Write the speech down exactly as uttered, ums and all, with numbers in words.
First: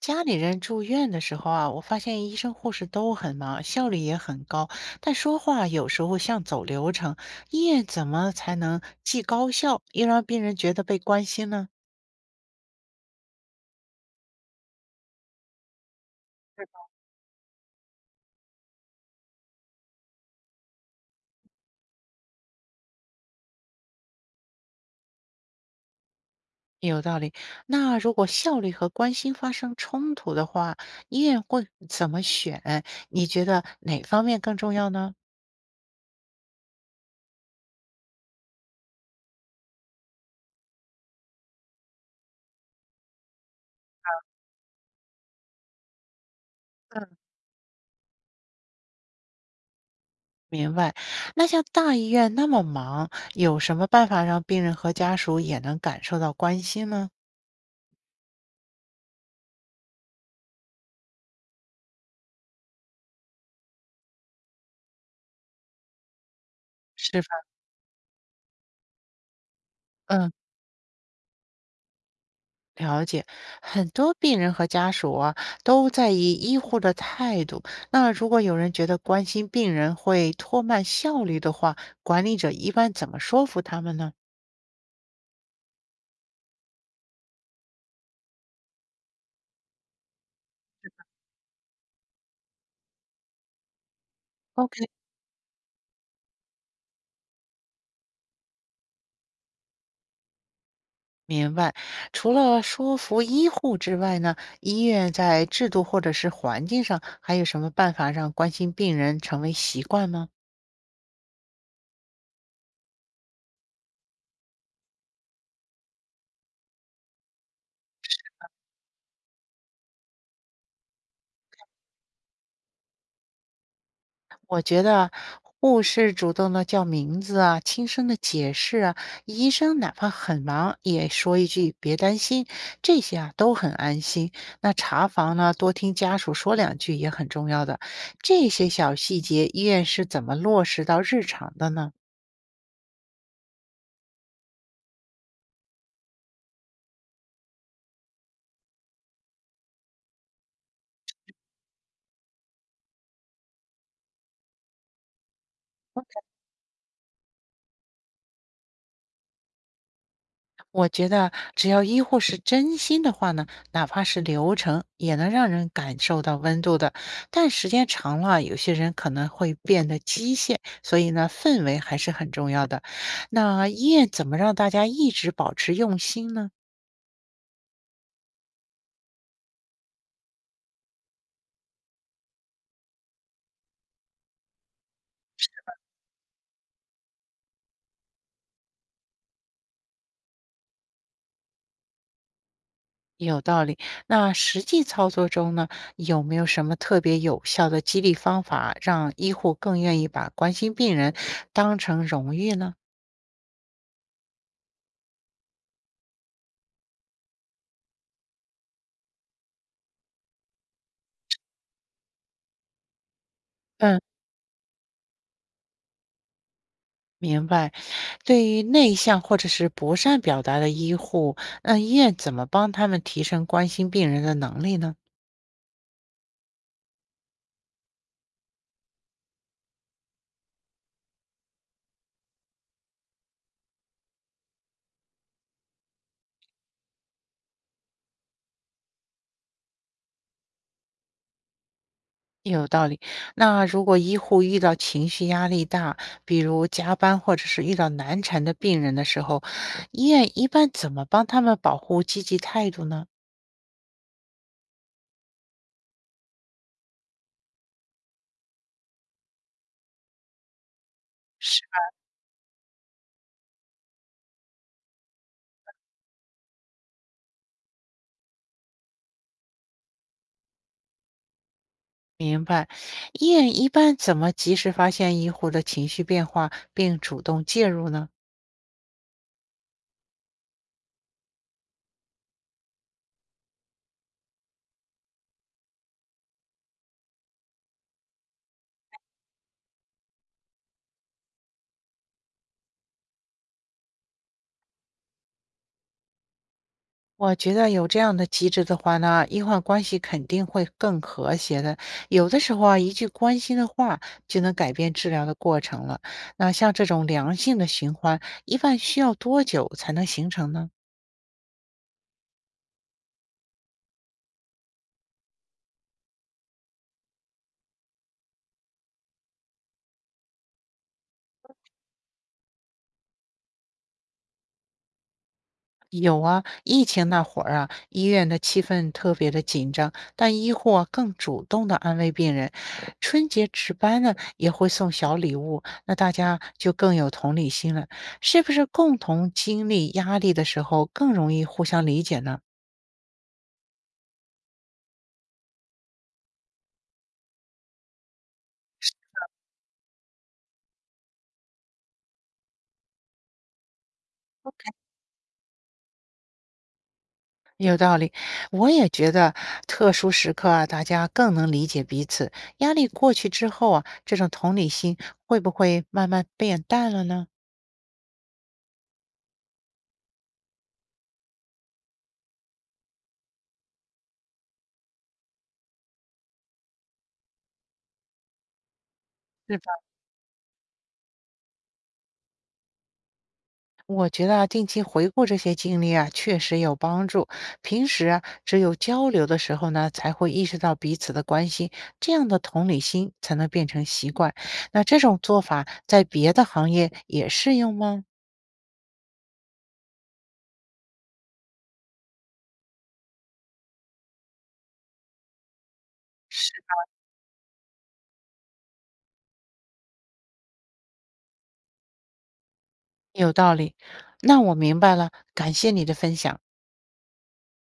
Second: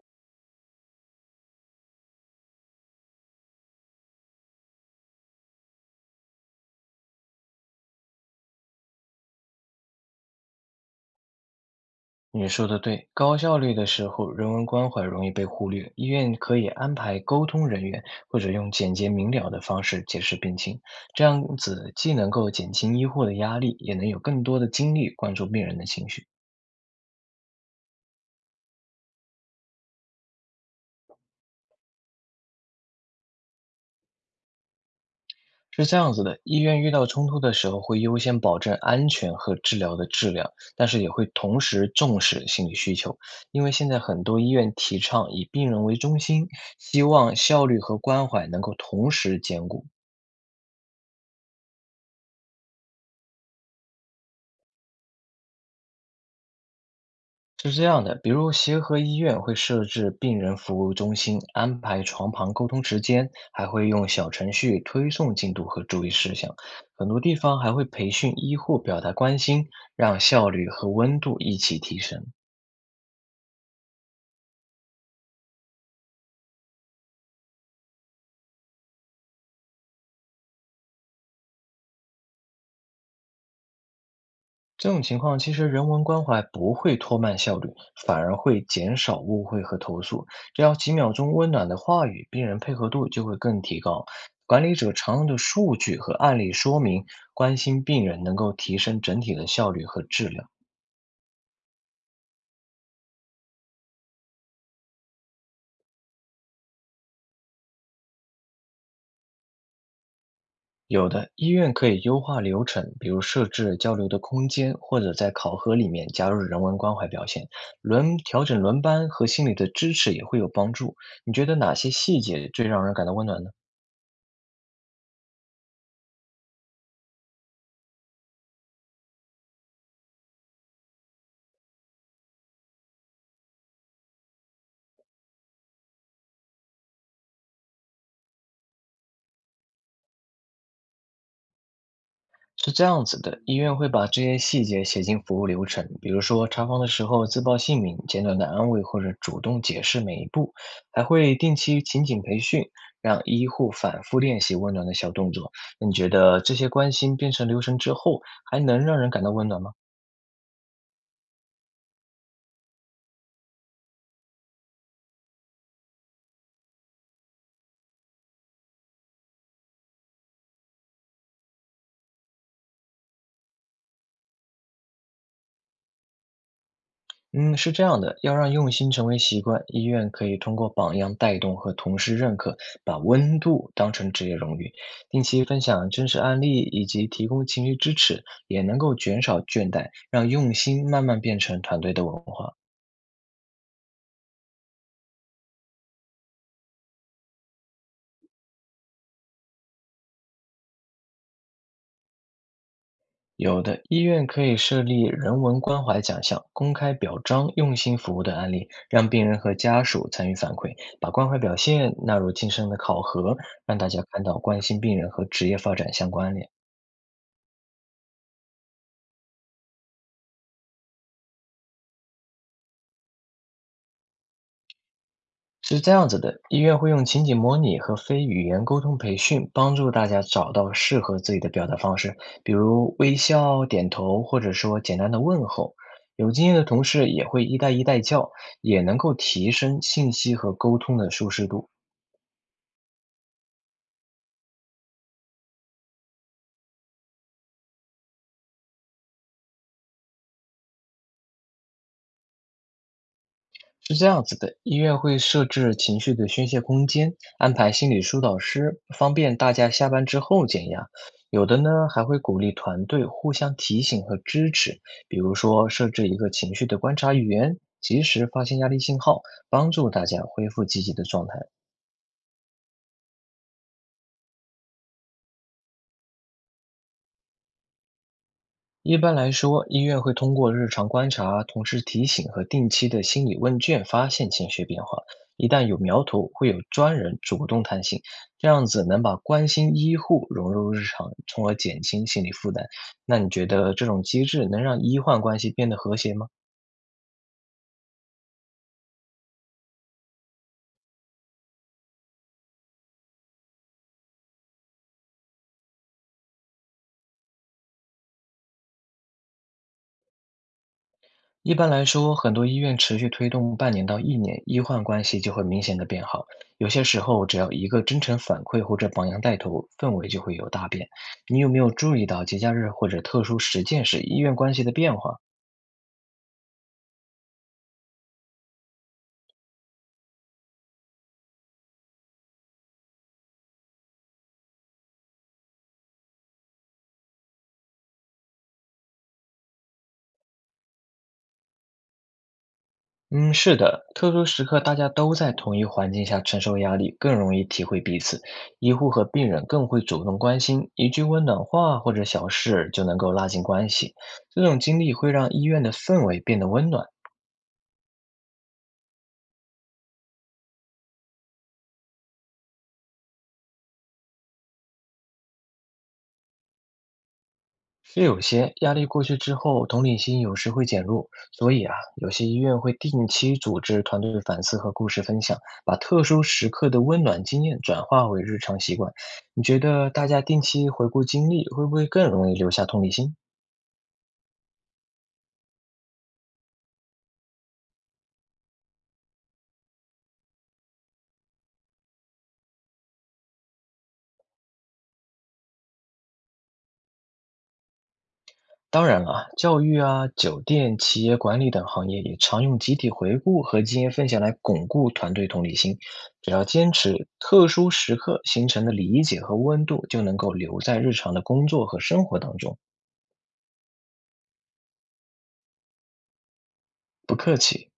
家里人住院的时候啊，我发现医生护士都很忙，效率也很高，但说话有时候像走流程。医院怎么才能既高效又让病人觉得被关心呢？你说的对，高效率的时候，人文关怀容易被忽略。医院可以安排沟通人员，或者用简洁明了的方式解释病情，这样子既能够减轻医护的压力，也能有更多的精力关注病人的情绪。有道理。那如果效率和关心发生冲突的话，医院会怎么选？你觉得哪方面更重要呢？是这样子的，医院遇到冲突的时候，会优先保证安全和治疗的质量，但是也会同时重视心理需求，因为现在很多医院提倡以病人为中心，希嗯，望效率和关怀能够同时兼顾。明白。那像大医院那么忙，有什么办法让病人和家属也能感受到关心呢？是这样的，比如协和医院会设置病人服务中心，安排床旁沟通时间，还会用小程序推送进度和注意事项。很是多吧？地方还会培训医护表达关心，让嗯。效率和温度一起提升。了解，很多病人和家属啊都在意医护的态度。那如果有人觉得关心病人会拖慢效率的话，管理者一般怎么说服他们呢？这种情况其实人文关怀不会拖慢效率，反而会减少误会和投诉。只要几秒钟温暖的话语，病人配合度就会更提高。管理？O K，者常用的数据和案例说明，关心病人能够提升整体的效率和质量。明白。除了说服医护之外呢，医院在制度或者是环境上还有什么办法让关心病人成为习惯吗？有的医院可以优化流程，比如设置交流的空间，或者在考核里面加入人文关怀表现，轮调整轮班和心理的支持也会有帮助。你觉得哪些细节最让人感到温暖呢？我觉得护士主动的叫名字啊，轻声的解释啊，医生哪怕很忙也说一句“别担心”，这些啊都很安心。那查房呢，多听家属说两句也很重要的。这些小细节，医院是怎么落实到日常的呢？是这样子的，医院会把这些细节写进服务流程，比如说查房的时候自报姓名、简短的安慰或者主动解释每一步，还会定期情景培训，让医护反复练习温暖的小动作。那你觉得这些关心变成流程之后，还能让人感到温暖吗？我觉得只要医护是真心的话呢，哪怕是流程也能让人感受到温度的。但时间长了，有些人可能会变得机械，所以呢，氛围还是很重要的。那医院怎么让大家一直保持用心呢？嗯，是这样的，要让用心成为习惯，医院可以通过榜样带动和同事认可，把温度当成职业荣誉，定期分享真实案例以及提供情绪支持，也能够减少倦怠，让用心慢慢变成团队的文化。有道理。那实际操作中呢，有没有什么特别有效的激励方法，让医护更愿意把关心病人当成荣誉呢？有的医院可以设立人文关怀奖项，公开表彰用心服务的案例，让病人和家属参与反馈，把关怀表现纳入晋升的考核，让大嗯。家看到关心病人和职业发展相关联。明白，对于内向或者是不善表达的医护，那医院怎么帮他们提升关心病人的能力呢？是这样子的，医院会用情景模拟和非语言沟通培训，帮助大家找到适合自己的表达方式，比如微笑、点头，或者说简单的问候。有经验的同事也会一带一带教，也能够提升信息和沟通的舒适度。有道理。那如果医护遇到情绪压力大，比如加班或者是遇到难缠的病人的时候，医院一般怎么帮他们保护积极态度呢？是这样子的，医院会设置情绪的宣泄空间，安排心理疏导师，方便大家下班之后减压。有的是，呢，还会鼓励团队互相提醒和支持，比如说设置一个情绪的观察员，及时发现压力信号，帮助大家恢复积极的状态。明白。医院一般怎么及时发现医护的情绪变化，并主动介入呢？一般来说，医院会通过日常观察、同事提醒和定期的心理问卷发现情绪变化。一旦有苗头，会有专人主动探信，这样子能把关心医护融入日常，从而减轻心理负担。那你觉得这种机制能让医患关系变得和谐吗？我觉得有这样的机制的话呢，医患关系肯定会更和谐的。有的时候啊，一句关心的话就能改变治疗的过程了。那像这种良性的循环，一般需要多久才能形成呢？一般来说，很多医院持续推动半年到一年，医患关系就会明显的变好。有些时候，只要一个真诚反馈或者榜样带头，氛围就会有大变。你有没有注意到节假日或者特殊实践时医院关系的变化？有啊，疫情那会儿啊，医院的气氛特别的紧张，但医护啊更主动的安慰病人。春节值班呢也会送小礼物，那大家就更有同理心了。是不是共同经历压力的时候更容易互相理解呢？嗯，是的，特殊时刻大家都在同一环境下承受压力，更容易体会彼此。医护和病人更会主动关心，一句温暖话或者小事就能够拉近关系。这种经历会让医院的氛围变得温暖。有道理，我也觉得特殊时刻啊，大家更能理解彼此。压力过去之后啊，这种同理心会不会慢慢变淡了呢？是有些压力过去之后，同理心有时会减弱，所以啊，有些医院会定期组织团队反思和故事分享，把特殊时刻的温暖经验转化为日常习惯。你是觉吧，得大家定期回顾经历，会不会更容易留下同理心？我觉得啊定期回顾这些经历啊，确实有帮助。平时啊，只有交流的时候呢，才会意识到彼此的关心，这样的同理心才能变成习惯。那这种做法在别的行业也适用吗？当然了，教育啊、酒店、企业管理等行业也常用集体回顾和经验分享来巩固团队同理心。只要是，坚持特殊时刻形成的理解和温度，就能够留在日常的工作和生活当中。有道理。那我明白了，感谢你的分享。不客气。